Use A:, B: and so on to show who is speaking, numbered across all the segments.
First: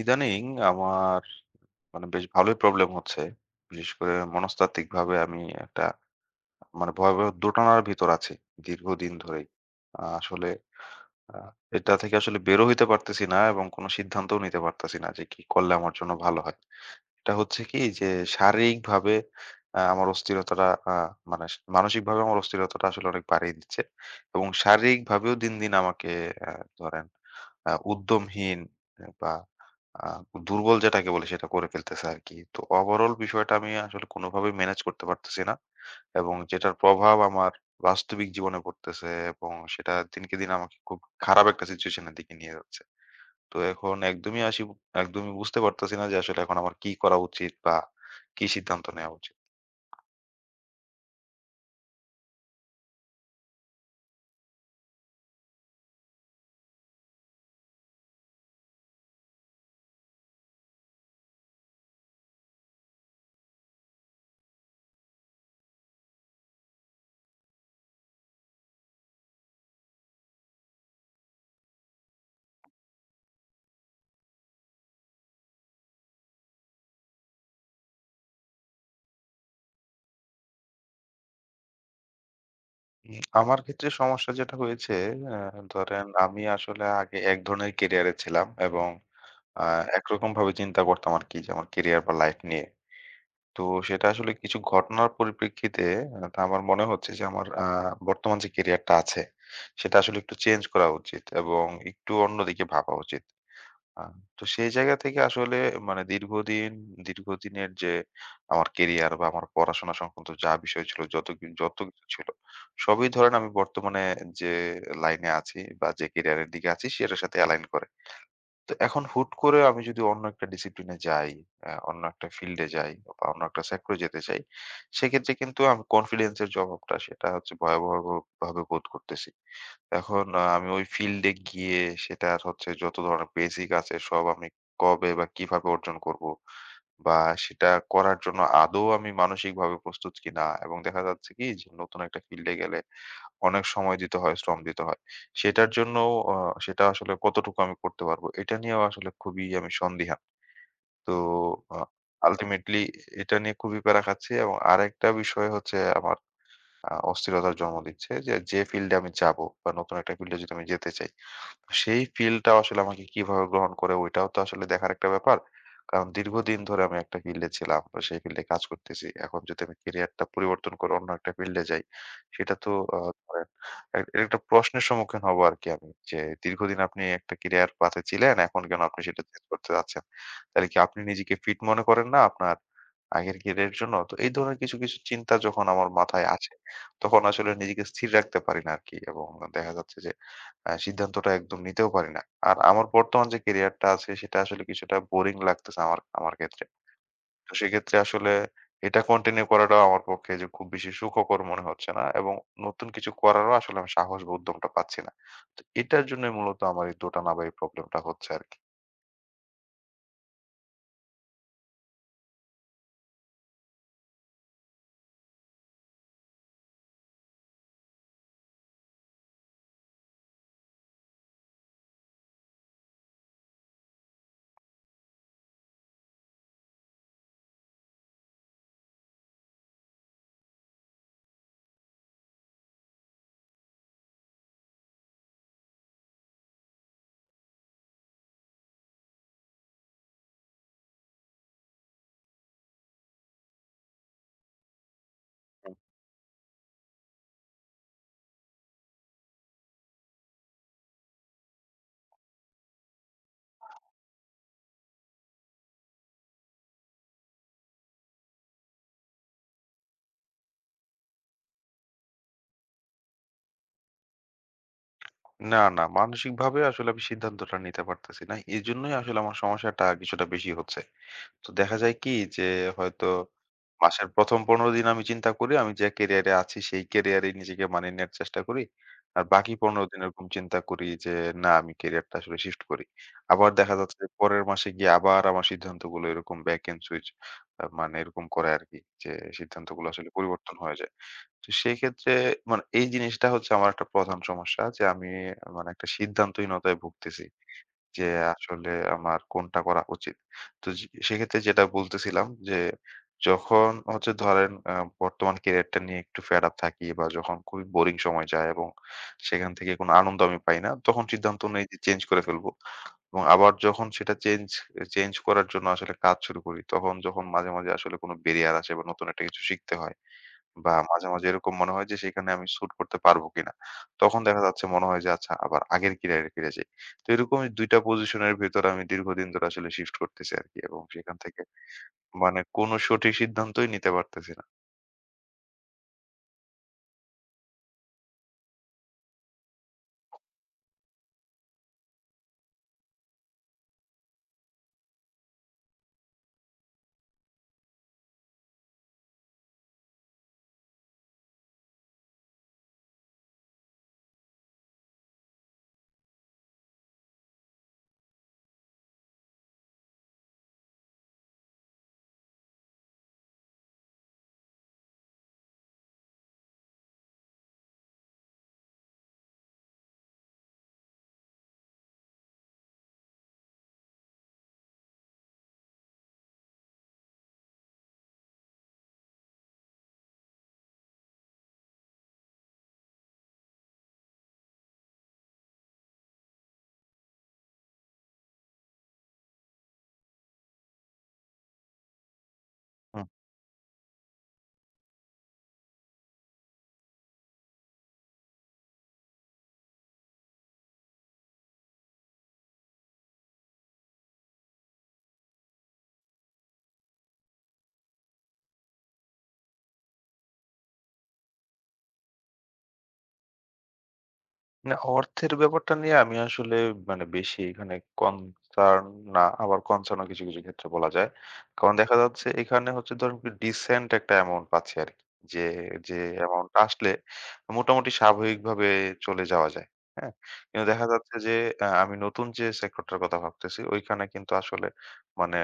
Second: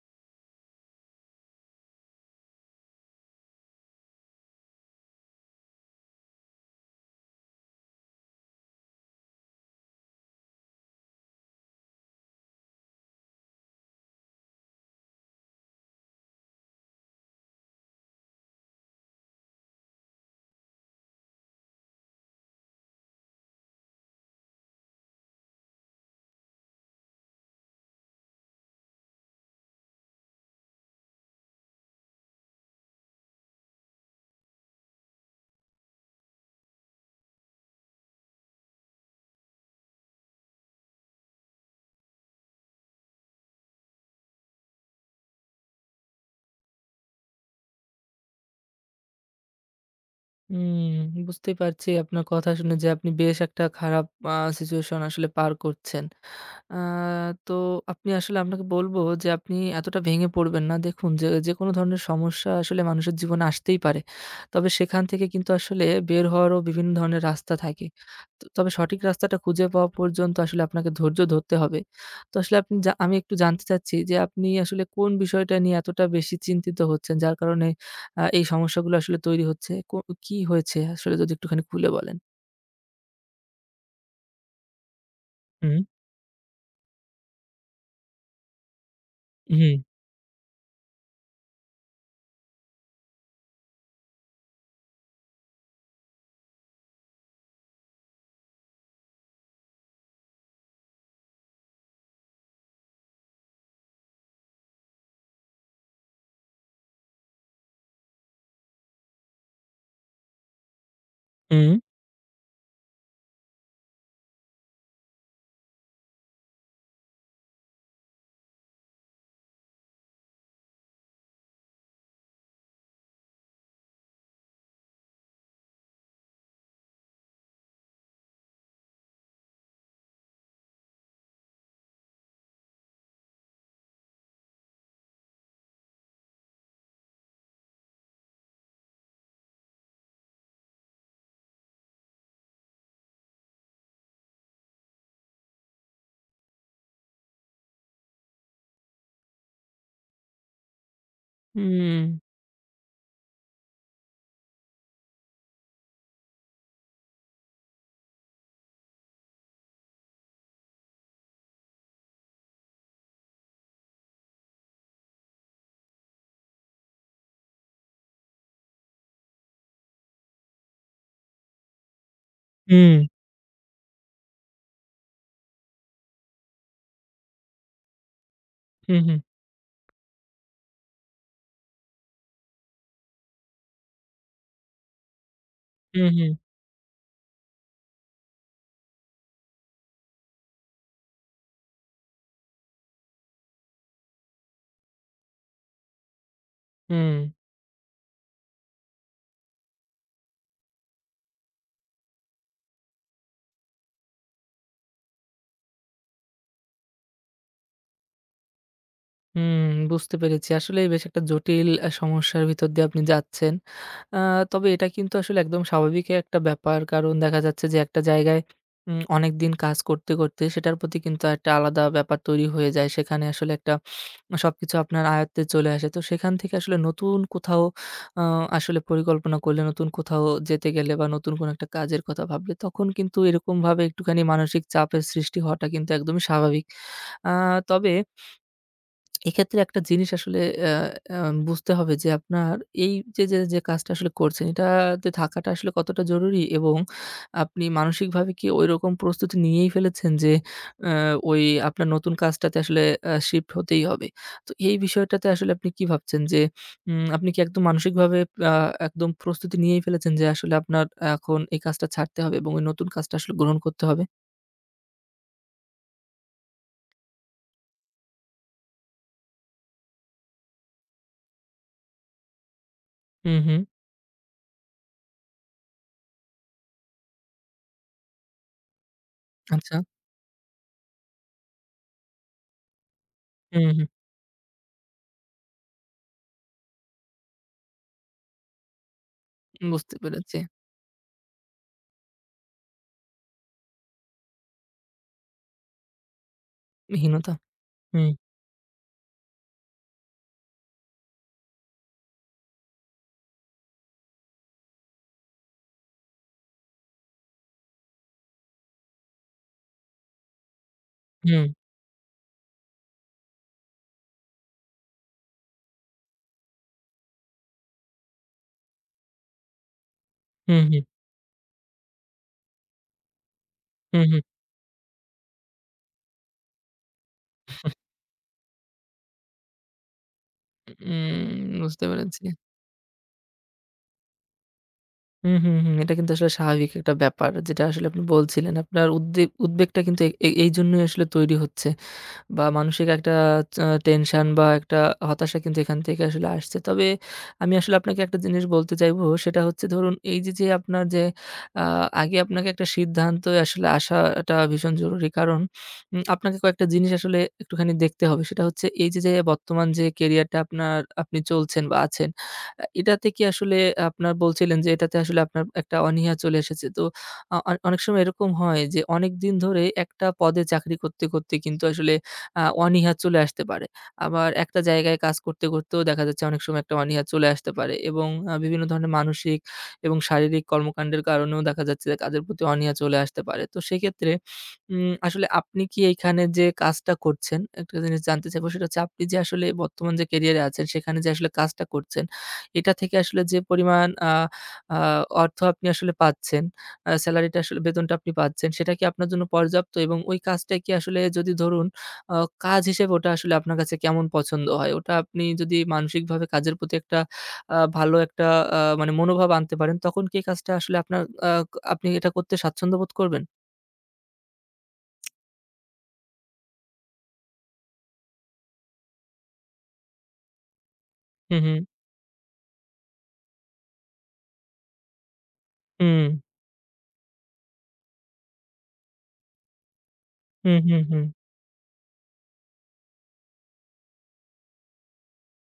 A: ইদানিং আমার মানে বেশ ভালোই প্রবলেম হচ্ছে। বিশেষ করে মনস্তাত্ত্বিকভাবে আমি একটা মানে ভয়াবহ দোটানার ভিতর আছি দীর্ঘদিন ধরেই। আসলে আ এটা থেকে আসলে বেরও হইতে পারতেছি না এবং কোন সিদ্ধান্তও নিতে পারতেছি না যে কি করলে আমার জন্য ভালো হয়। এটা হচ্ছে কি যে শারীরিকভাবে আমার অস্থিরতাটা আ মানে মানসিকভাবে আমার অস্থিরতাটা আসলে অনেক বাড়িয়ে দিচ্ছে। এবং শারীরিকভাবেও দিন, দিন আমাকে আ ধরেন উদ্যমহীন বা আ দুর্বল যেটাকে বলে সেটা করে ফেলতেছে আরকি। তো ওভারঅল বিষয়টা আমি আসলে কোনোভাবেই মেনেজ করতে পারতেছি না। এবং যেটার প্রভাব আমার বাস্তবিক জীবনে পড়তেছে এবং সেটা দিনকে দিন আমাকে খুব খারাপ একটা সিচুয়েশন এর দিকে নিয়ে যাচ্ছে। তো এখন একদমই বুঝতে পারতেছি না যে আসলে এখন আমার কি করা উচিত বা কি সিদ্ধান্ত নেওয়া উচিত।
B: হুম, বুঝতে পারছি আপনার কথা শুনে যে আপনি বেশ একটা খারাপ আ সিচুয়েশন আসলে পার করছেন। আ তো আপনি আসলে আপনাকে বলব যে আপনি এতটা ভেঙে পড়বেন না। দেখুন যে যেকোনো ধরনের সমস্যা আসলে মানুষের জীবনে আসতেই পারে। তবে সেখান থেকে কিন্তু আসলে বের হওয়ারও বিভিন্ন ধরনের রাস্তা থাকে। তো তবে সঠিক রাস্তাটা খুঁজে পাওয়া পর্যন্ত আসলে আপনাকে ধৈর্য ধরতে হবে। তো আসলে আপনি আমি একটু জানতে চাচ্ছি যে আপনি আসলে কোন বিষয়টা নিয়ে এতটা বেশি চিন্তিত হচ্ছেন? যার কারণে এই সমস্যাগুলো আসলে তৈরি হচ্ছে। কি হয়েছে আসলে যদি একটুখানি খুলে বলেন?
A: আমার ক্ষেত্রে সমস্যা যেটা হয়েছে, আ
B: হুম,
A: ধরেন আমি আসলে আগে এক ধরনের ক্যারিয়ারে ছিলাম এবং
B: হুম,
A: আ
B: হুম।
A: একরকম ভাবে চিন্তা করতাম আরকি যে আমার ক্যারিয়ার বা লাইফ নিয়ে। তো সেটা আসলে কিছু ঘটনার পরিপ্রেক্ষিতে তা আমার মনে হচ্ছে যে আমার বর্তমান যে ক্যারিয়ারটা আছে সেটা আসলে একটু চেঞ্জ করা উচিত এবং একটু অন্যদিকে ভাবা উচিত। আ তো সেই জায়গা থেকে আসলে মানে দীর্ঘদিনের যে আমার কেরিয়ার বা আমার পড়াশোনা সংক্রান্ত যা বিষয় ছিল, যত কিছু ছিল, সবই ধরেন আমি বর্তমানে যে লাইনে আছি বা যে কেরিয়ারের দিকে আছি সেটার সাথে অ্যালাইন করে। তো এখন হুট করে আমি যদি অন্য একটা ডিসিপ্লিনে যাই, অন্য একটা ফিল্ডে যাই বা অন্য একটা সেক্টরে যেতে চাই, সেক্ষেত্রে কিন্তু আমি কনফিডেন্স এর যে অভাবটা সেটা হচ্ছে ভয়াবহ ভাবে বোধ করতেছি। এখন আমি ওই ফিল্ডে গিয়ে সেটার হচ্ছে যত ধরনের বেসিক আছে সব আমি কবে বা কিভাবে অর্জন করব? বা সেটা করার জন্য আদৌ আমি মানসিকভাবে প্রস্তুত কিনা? এবং দেখা যাচ্ছে কি যে নতুন একটা ফিল্ডে গেলে অনেক সময় দিতে হয়, শ্রম দিতে হয়। সেটার জন্য আ সেটা আসলে কতটুকু আমি করতে পারবো? এটা নিয়েও আসলে খুবই আমি সন্দিহান। তো আ
B: হুম।
A: আল্টিমেটলি এটা নিয়ে খুবই প্যারা খাচ্ছি এবং আরেকটা বিষয় হচ্ছে আমার অস্থিরতার জন্ম দিচ্ছে যে যে ফিল্ডে আমি যাবো বা নতুন একটা ফিল্ডে যদি আমি যেতে চাই, সেই ফিলটাও আসলে আমাকে কিভাবে গ্রহণ করে ওইটাও তো আসলে দেখার একটা ব্যাপার। কারণ দীর্ঘদিন ধরে আমি একটা ফিল্ডে ছিলাম। তো সেই ফিল্ডে কাজ করতেছি। এখন যদি আমি ক্যারিয়ারটা পরিবর্তন করে অন্য একটা ফিল্ডে যাই, সেটা তো
B: হুম,
A: আ ধরেন এক এর একটা প্রশ্নের সম্মুখীন হব আরকি আমি। যে দীর্ঘদিন আপনি একটা ক্যারিয়ার পাথে ছিলেন, এখন কেন
B: হুম,
A: আপনি
B: হুম,
A: সেটা চেঞ্জ করতে যাচ্ছেন? তাহলে কি আপনি নিজেকে ফিট মনে করেন না আপনার আগের ক্যারিয়ারের জন্য? তো এই ধরনের কিছু, কিছু চিন্তা যখন আমার
B: হুম,
A: মাথায়
B: হুম,
A: আসে, তখন আসলে নিজেকে স্থির রাখতে পারি না আরকি। এবং দেখা যাচ্ছে যে সিদ্ধান্তটা একদম নিতেও পারি না। আর আমার বর্তমান যে ক্যারিয়ারটা আছে সেটা আসলে কিছুটা বোরিং লাগতেছে আমার আমার ক্ষেত্রে।
B: হুম।
A: তো সেক্ষেত্রে আসলে এটা কন্টিনিউ করাটাও আমার পক্ষে যে খুব বেশি সুখকর মনে হচ্ছে না এবং নতুন কিছু করারও আসলে আমি সাহস বা উদ্যমটা পাচ্ছি না। তো এটার জন্যই মূলত আমার এই দোটানা বা এই প্রবলেমটা হচ্ছে আরকি।
B: হুম, বুঝতে পেরেছি। আসলেই বেশ একটা জটিল সমস্যার ভিতর দিয়ে আপনি যাচ্ছেন। আ তবে এটা কিন্তু আসলে একদম স্বাভাবিক একটা ব্যাপার। কারণ দেখা যাচ্ছে যে একটা জায়গায় অনেকদিন কাজ করতে, করতে সেটার প্রতি কিন্তু একটা আলাদা ব্যাপার তৈরি হয়ে যায়। সেখানে আসলে একটা সবকিছু আপনার আয়ত্তে চলে আসে। তো সেখান থেকে আসলে নতুন কোথাও আ আসলে পরিকল্পনা করলে, নতুন কোথাও যেতে গেলে বা নতুন কোনো একটা কাজের কথা ভাবলে, তখন কিন্তু এরকমভাবে একটুখানি মানসিক চাপের সৃষ্টি হওয়াটা কিন্তু একদমই স্বাভাবিক। আ তবে এক্ষেত্রে একটা জিনিস আসলে বুঝতে হবে যে আপনার এই যে, কাজটা আসলে করছেন, এটাতে থাকাটা আসলে কতটা জরুরি এবং আপনি মানসিকভাবে কি ঐরকম প্রস্তুতি নিয়েই ফেলেছেন যে অ্যা ওই আপনার নতুন কাজটাতে আসলে শিফট হতেই হবে। তো এই বিষয়টাতে আসলে আপনি কি ভাবছেন যে আপনি কি একদম মানসিকভাবে আ একদম প্রস্তুতি নিয়েই ফেলেছেন যে আসলে আপনার এখন এই কাজটা ছাড়তে হবে এবং ওই নতুন কাজটা আসলে গ্রহণ করতে হবে?
A: না, না, মানসিকভাবে আসলে আমি সিদ্ধান্তটা নিতে পারতেছি না। এজন্যই আসলে আমার সমস্যাটা কিছুটা বেশি হচ্ছে। তো দেখা যায় কি যে হয়তো
B: হুম, হুম।
A: মাসের ১ম ১৫ দিন আমি চিন্তা করি আমি যে ক্যারিয়ারে আছি সেই ক্যারিয়ারেই নিজেকে মানিয়ে নেয়ার চেষ্টা করি। আর বাকি
B: আচ্ছা।
A: ১৫ দিন এরকম চিন্তা করি যে না, আমি ক্যারিয়ারটা আসলে শিফট করি। আবার
B: হুম,
A: দেখা
B: হুম।
A: যাচ্ছে যে পরের মাসে গিয়ে আবার আমার সিদ্ধান্তগুলো এরকম back and switch, মানে এরকম করে আরকি। যে সিদ্ধান্তগুলো
B: বুঝতে
A: আসলে
B: পেরেছি।
A: পরিবর্তন হয়ে যায়। তো সেক্ষেত্রে মানে এই জিনিসটা হচ্ছে আমার একটা প্রধান সমস্যা যে আমি মানে একটা সিদ্ধান্তহীনতায় ভুগতেছি।
B: হীনতা।
A: যে
B: হুম,
A: আসলে আমার কোনটা করা উচিত। তো যে সেক্ষেত্রে যেটা বলতেছিলাম যে, যখন হচ্ছে ধরেন বর্তমান ক্যারিয়ারটা নিয়ে একটু ফেড আপ থাকি বা যখন খুবই বোরিং সময় যায় এবং সেখান থেকে কোনো আনন্দ আমি পাই না, তখন সিদ্ধান্ত
B: হুম।
A: নেই যে চেঞ্জ করে ফেলবো। এবং আবার যখন সেটা চেঞ্জ চেঞ্জ করার জন্য আসলে কাজ শুরু করি, তখন যখন মাঝে, মাঝে আসলে কোনো ব্যারিয়ার আসে বা নতুন একটা কিছু শিখতে হয়,
B: হুম,
A: বা
B: হুম,
A: মাঝে, মাঝে এরকম মনে হয় যে সেখানে আমি শুট করতে পারবো কিনা।
B: হুম,
A: তখন
B: হুম।
A: দেখা যাচ্ছে মনে হয় যে আচ্ছা, আবার আগের ক্যারিয়ারে ফিরে যাই। তো এরকম ২ টা পজিশনের ভেতর আমি দীর্ঘদিন ধরে আসলে শিফট করতেছি আরকি এবং সেখান থেকে
B: বুঝতে পেরেছি।
A: মানে কোন সঠিক সিদ্ধান্তই নিতে পারতেছি না।
B: হুম, হুম, হুম। এটা কিন্তু আসলে স্বাভাবিক একটা ব্যাপার। যেটা আসলে আপনি বলছিলেন। আপনার উদ্বেগটা কিন্তু এ এ- এইজন্যই আসলে তৈরি হচ্ছে। বা মানসিক একটা টেনশন বা একটা হতাশা কিন্তু এখান থেকে আসলে আসছে। তবে আমি আসলে আপনাকে একটা জিনিস বলতে চাইবো, সেটা হচ্ছে ধরুন এই যে, যে আপনার যে আ আগে আপনাকে একটা সিদ্ধান্তে আসলে আসাটা ভীষণ জরুরি। কারণ আপনাকে কয়েকটা জিনিস আসলে একটুখানি দেখতে হবে। সেটা হচ্ছে এই যে, যে বর্তমান যে কেরিয়ারটা আপনি চলছেন বা আছেন, এটাতে কি আসলে আপনার বলছিলেন যে এটাতে আসলে আপনার একটা অনীহা চলে এসেছে। তো অনেক সময় এরকম হয় যে অনেকদিন ধরে একটা পদে চাকরি করতে, করতে কিন্তু আসলে অনীহা চলে আসতে পারে। আবার একটা জায়গায় কাজ করতে, করতেও দেখা যাচ্ছে অনেক সময় একটা অনীহা চলে আসতে পারে এবং বিভিন্ন ধরনের মানসিক এবং শারীরিক কর্মকাণ্ডের কারণেও দেখা যাচ্ছে যে কাজের প্রতি অনীহা চলে আসতে পারে। তো সেক্ষেত্রে আসলে আপনি কি এইখানে যে কাজটা করছেন, একটা জিনিস জানতে চাইবো, সেটা হচ্ছে আপনি যে আসলে বর্তমান যে ক্যারিয়ারে আছেন সেখানে যে আসলে কাজটা করছেন, এটা থেকে আসলে যে পরিমাণ আ আ অর্থ আপনি আসলে পাচ্ছেন, স্যালারিটা আসলে বেতনটা আপনি পাচ্ছেন, সেটা কি আপনার জন্য পর্যাপ্ত? এবং ওই কাজটা কি আসলে, যদি ধরুন আ কাজ হিসেবে ওটা আসলে আপনার কাছে কেমন পছন্দ হয়? ওটা আপনি যদি মানসিকভাবে কাজের প্রতি একটা ভালো একটা মানে মনোভাব আনতে পারেন, তখন কি এই কাজটা আসলে আপনার আ আপনি এটা করতে স্বাচ্ছন্দ্য বোধ করবেন?
A: না, অর্থের ব্যাপারটা নিয়ে আমি আসলে মানে বেশি এখানে কনসার্ন না, আবার কনসার্ন ও কিছু, কিছু ক্ষেত্রে বলা যায়।
B: হু, হু।
A: কারণ দেখা যাচ্ছে এখানে হচ্ছে ধরুন ডিসেন্ট একটা অ্যামাউন্ট পাচ্ছি আরকি। যে, যে
B: হুম।
A: অ্যামাউন্ট আসলে মোটামুটি স্বাভাবিকভাবে চলে যাওয়া যায়। হ্যাঁ?
B: হুম,
A: কিন্তু
B: হুম,
A: দেখা
B: হুম।
A: যাচ্ছে যে আমি নতুন যে সেক্টরটার কথা ভাবতেছি ওইখানে কিন্তু আসলে মানে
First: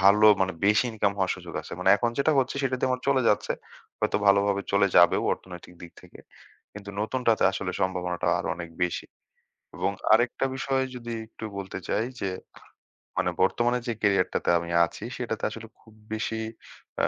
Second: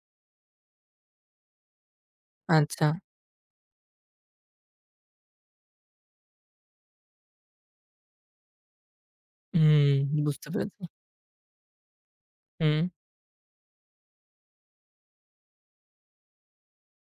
A: ভালো, মানে বেশি ইনকাম হওয়ার সুযোগ আছে। মানে এখন যেটা হচ্ছে সেটা
B: আচ্ছা।
A: দিয়ে আমার চলে যাচ্ছে। হয়তো ভালোভাবে চলে যাবেও অর্থনৈতিক দিক থেকে। কিন্তু নতুনটাতে আসলে সম্ভাবনাটা আরো অনেক বেশি।
B: হুম,
A: এবং আরেকটা
B: বুঝতে পেরেছি।
A: বিষয় যদি একটু বলতে চাই, যে
B: হুম,
A: মানে বর্তমানে যে ক্যারিয়ারটাতে আমি আছি সেটাতে আসলে খুব বেশি আ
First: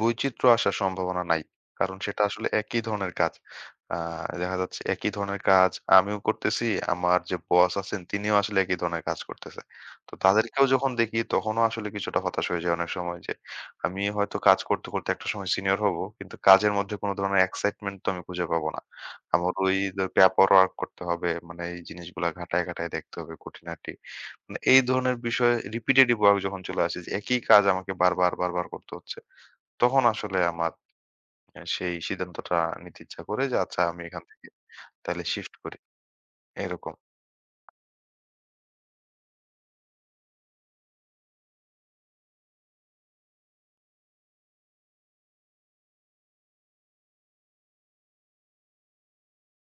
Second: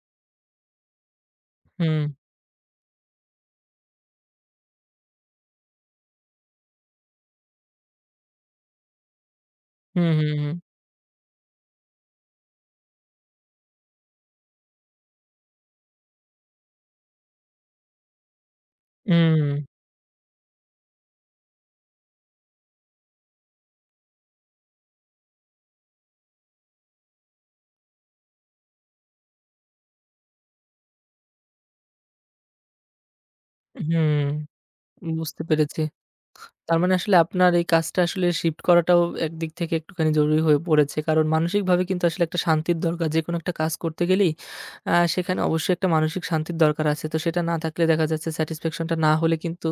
A: বৈচিত্র্য আসার সম্ভাবনা নাই। কারণ
B: হুম,
A: সেটা আসলে একই ধরনের কাজ। আ দেখা যাচ্ছে একই ধরনের কাজ আমিও করতেছি, আমার যে বস আছেন তিনিও আসলে একই ধরনের কাজ করতেছে।
B: হুম,
A: তো
B: হুম,
A: তাদেরকেও
B: হুম।
A: যখন দেখি তখনও আসলে কিছুটা হতাশ হয়ে যাই অনেক সময় যে, আমি হয়তো কাজ করতে, করতে একটা সময় সিনিয়র হব। কিন্তু কাজের মধ্যে কোন ধরনের এক্সাইটমেন্ট তো আমি খুঁজে পাবো না।
B: হুম,
A: আমার ওই পেপারওয়ার্ক করতে হবে। মানে এই জিনিসগুলা ঘাটায়, ঘাটায় দেখতে হবে খুঁটিনাটি। মানে এই ধরনের বিষয়, রিপিটেটিভ ওয়ার্ক যখন চলে আসে যে একই কাজ আমাকে বারবার, বারবার করতে হচ্ছে। তখন আসলে আমার সেই সিদ্ধান্তটা নিতে ইচ্ছা করে যে, আচ্ছা আমি
B: হুম,
A: এখান থেকে তাইলে
B: বুঝতে
A: শিফট করি।
B: পেরেছি। তার
A: এরকম।
B: মানে আসলে আপনার এই কাজটা আসলে শিফট করাটাও একদিক থেকে একটুখানি জরুরি হয়ে পড়েছে। কারণ মানসিকভাবে কিন্তু আসলে একটা শান্তির দরকার। যেকোনো একটা কাজ করতে গেলেই সেখানে অবশ্যই একটা মানসিক শান্তির দরকার আছে। তো সেটা না থাকলে দেখা যাচ্ছে স্যাটিসফ্যাকশনটা না হলে কিন্তু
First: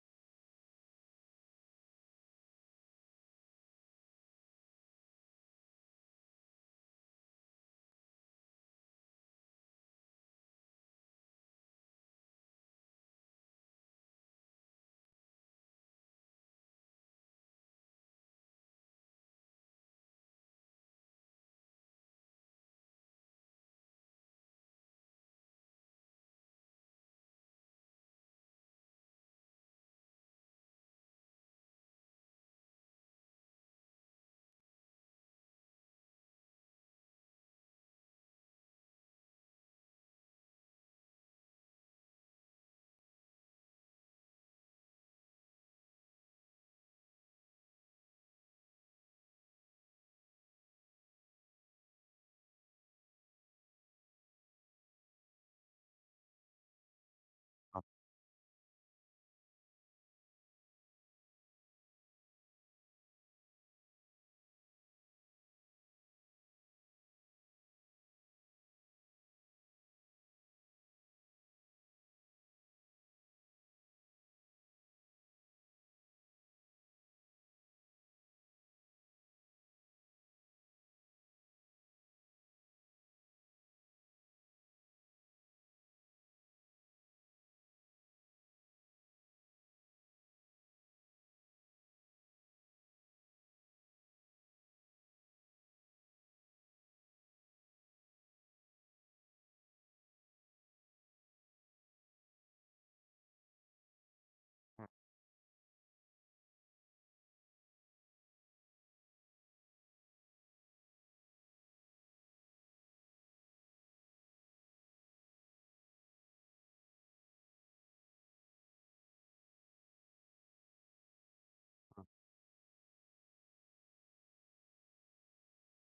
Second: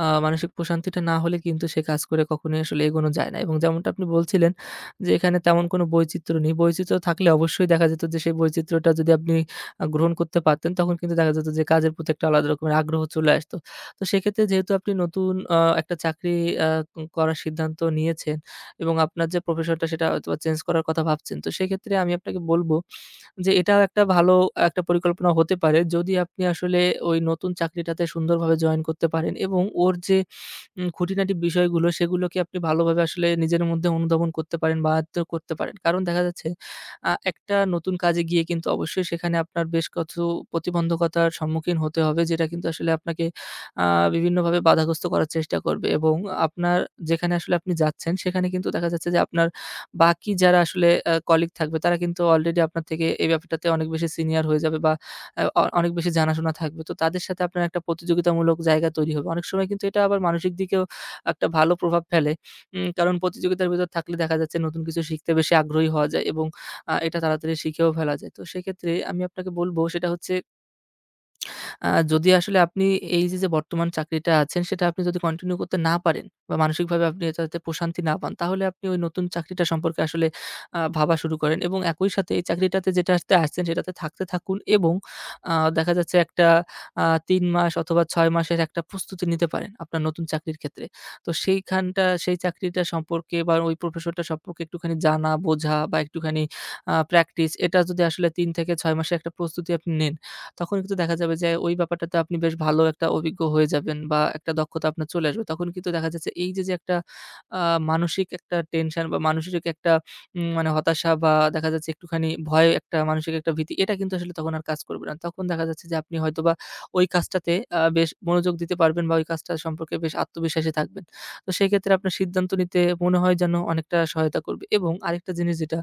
B: মানসিক প্রশান্তিটা না হলে কিন্তু সে কাজ করে কখনোই আসলে এগোনো যায় না। এবং যেমনটা আপনি বলছিলেন যে, এখানে তেমন কোনো বৈচিত্র্য নেই। বৈচিত্র্য থাকলে অবশ্যই দেখা যেত যে, সেই বৈচিত্র্যটা যদি আপনি গ্রহণ করতে পারতেন, তখন কিন্তু দেখা যেত যে, কাজের প্রতি একটা আলাদা রকমের আগ্রহ চলে আসতো। তো সেক্ষেত্রে যেহেতু আপনি নতুন একটা চাকরি আ করার সিদ্ধান্ত নিয়েছেন এবং আপনার যে প্রফেশনটা সেটা হয়তোবা চেঞ্জ করার কথা ভাবছেন, তো সেক্ষেত্রে আমি আপনাকে বলব যে এটাও একটা ভালো একটা পরিকল্পনা হতে পারে। যদি আপনি আসলে ওই নতুন চাকরিটাতে সুন্দরভাবে জয়েন করতে পারেন এবং ওর যে খুঁটিনাটি বিষয়গুলো সেগুলোকে আপনি ভালোভাবে আসলে নিজের মধ্যে অনুধাবন করতে পারেন বা আয়ত্ত করতে পারেন। কারণ দেখা যাচ্ছে একটা নতুন কাজে গিয়ে কিন্তু অবশ্যই সেখানে আপনার বেশ কিছু প্রতিবন্ধকতার সম্মুখীন হতে হবে, যেটা কিন্তু আসলে আপনাকে আ বিভিন্নভাবে বাধাগ্রস্ত করার চেষ্টা করবে এবং আপনার যেখানে আসলে আপনি যাচ্ছেন সেখানে কিন্তু দেখা যাচ্ছে যে আপনার বাকি যারা আসলে কলিগ থাকবে তারা কিন্তু অলরেডি আপনার থেকে এই ব্যাপারটাতে অনেক বেশি সিনিয়র হয়ে যাবে বা অনেক বেশি জানাশোনা থাকবে। তো তাদের সাথে আপনার একটা প্রতিযোগিতামূলক জায়গা তৈরি হবে। অনেক সময় কিন্তু এটা আবার মানসিক দিকেও একটা ভালো প্রভাব ফেলে। কারণ প্রতিযোগিতার ভেতর থাকলে দেখা যাচ্ছে নতুন কিছু শিখতে বেশি আগ্রহী হওয়া যায় এবং এটা তাড়াতাড়ি শিখেও ফেলা যায়। তো সেক্ষেত্রে আমি আপনাকে বলব সেটা হচ্ছে, যদি আসলে আপনি এই যে, যে বর্তমান চাকরিটা আছেন সেটা আপনি যদি কন্টিনিউ করতে না পারেন বা মানসিকভাবে আপনি এটাতে প্রশান্তি না পান, তাহলে আপনি ওই নতুন চাকরিটা সম্পর্কে আসলে ভাবা শুরু করেন এবং একই সাথে এই চাকরিটাতে যেটাতে আসছেন সেটাতে থাকতে থাকুন এবং দেখা যাচ্ছে একটা ৩ মাস অথবা ৬ মাসের একটা প্রস্তুতি নিতে পারেন আপনার নতুন চাকরির ক্ষেত্রে। তো সেই চাকরিটা সম্পর্কে বা ওই প্রফেশনটা সম্পর্কে একটুখানি জানা, বোঝা বা একটুখানি প্র্যাকটিস, এটা যদি আসলে ৩ থেকে ৬ মাসের একটা প্রস্তুতি আপনি নেন, তখন কিন্তু দেখা যাবে যে ওই ব্যাপারটাতে আপনি বেশ ভালো একটা অভিজ্ঞ হয়ে যাবেন বা একটা দক্ষতা আপনার চলে আসবে। তখন কিন্তু দেখা যাচ্ছে এই যে, যে একটা আ মানসিক একটা টেনশন বা মানসিক একটা মানে হতাশা বা দেখা যাচ্ছে একটুখানি ভয়, একটা মানসিক একটা ভীতি, এটা কিন্তু আসলে তখন আর কাজ করবে না। তখন দেখা যাচ্ছে যে আপনি হয়তোবা ওই কাজটাতে বেশ মনোযোগ দিতে পারবেন বা ওই কাজটা সম্পর্কে বেশ আত্মবিশ্বাসী থাকবেন। তো সেক্ষেত্রে আপনার সিদ্ধান্ত নিতে মনে হয় যেন অনেকটা সহায়তা করবে। এবং আরেকটা জিনিস যেটা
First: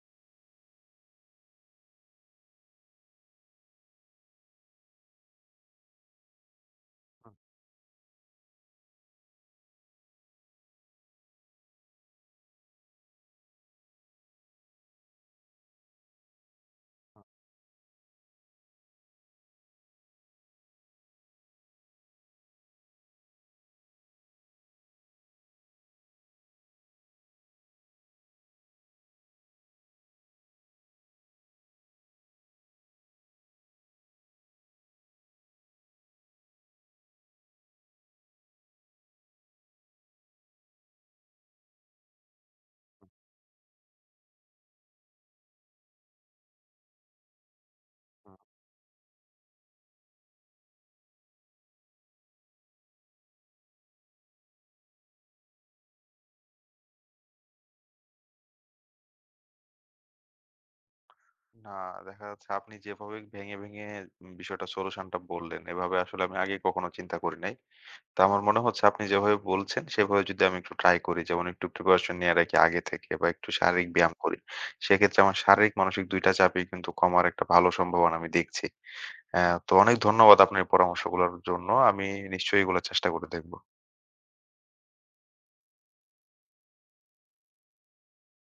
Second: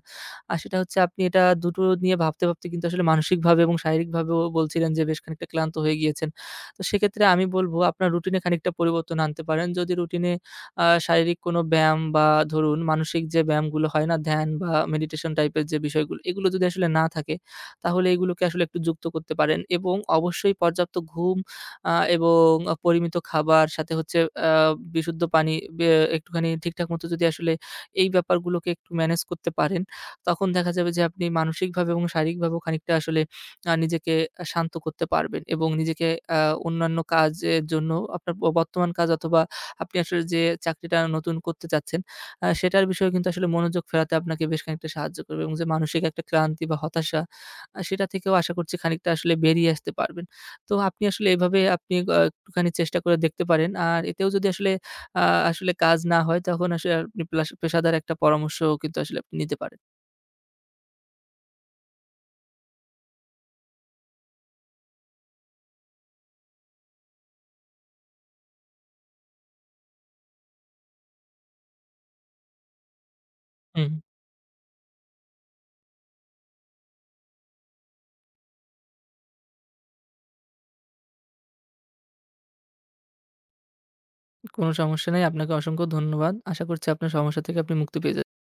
B: আর সেটা হচ্ছে, আপনি এটা দুটো নিয়ে ভাবতে, ভাবতে কিন্তু আসলে মানসিকভাবে এবং শারীরিকভাবেও বলছিলেন যে বেশ খানিকটা ক্লান্ত হয়ে গিয়েছেন। তো সেক্ষেত্রে
A: হুম,
B: আমি বলব, আপনার রুটিনে খানিকটা পরিবর্তন আনতে পারেন। যদি রুটিনে শারীরিক কোনো ব্যায়াম বা ধরুন মানসিক যে ব্যায়ামগুলো হয় না, ধ্যান বা মেডিটেশন টাইপের যে বিষয়গুলো, এগুলো যদি আসলে না থাকে তাহলে এগুলোকে আসলে একটু যুক্ত করতে পারেন এবং অবশ্যই পর্যাপ্ত ঘুম এবং পরিমিত খাবার, সাথে হচ্ছে আ বিশুদ্ধ পানি, বে একটুখানি ঠিকঠাক মতো যদি আসলে এই ব্যাপারগুলোকে একটু ম্যানেজ করতে পারেন, তখন দেখা যাবে যে আপনি মানসিকভাবে এবং শারীরিকভাবেও খানিকটা আসলে নিজেকে শান্ত করতে পারবেন এবং নিজেকে আ অন্যান্য কাজের জন্য, আপনার বর্তমান কাজ অথবা আপনি আসলে যে চাকরিটা নতুন করতে চাচ্ছেন, সেটার বিষয়ে কিন্তু আসলে মনোযোগ ফেরাতে আপনাকে বেশ খানিকটা সাহায্য করবে এবং যে মানসিক একটা ক্লান্তি বা হতাশা, সেটা থেকেও
A: হুম।
B: আশা করছি খানিকটা আসলে বেরিয়ে আসতে পারবেন। তো আপনি আসলে এভাবে আপনি একটুখানি চেষ্টা করে দেখতে পারেন। আর এতেও যদি আ আসলে কাজ না হয়, তখন আসলে আপনি প্লাস পেশাদার একটা পরামর্শও কিন্তু আসলে আপনি নিতে পারেন।
A: না, দেখা যাচ্ছে আপনি যেভাবে ভেঙে, ভেঙে বিষয়টা, সলিউশনটা বললেন, এভাবে আসলে আমি আগে কখনো চিন্তা করি নাই। তো আমার মনে হচ্ছে আপনি যেভাবে বলছেন, সেভাবে যদি আমি একটু ট্রাই করি, যেমন একটু প্রিপারেশন নিয়ে রাখি আগে থেকে বা একটু শারীরিক
B: হুম,
A: ব্যায়াম করি। সেক্ষেত্রে আমার শারীরিক, মানসিক ২ টা চাপই কিন্তু কমার একটা ভালো সম্ভাবনা আমি দেখছি। অ্যা তো অনেক ধন্যবাদ আপনার এই পরামর্শগুলোর জন্য। আমি নিশ্চয়ই এগুলো চেষ্টা করে দেখব।
B: কোনো সমস্যা নেই। আপনাকে অসংখ্য ধন্যবাদ। আশা করছি আপনার সমস্যা থেকে আপনি মুক্তি পেয়ে যাবেন।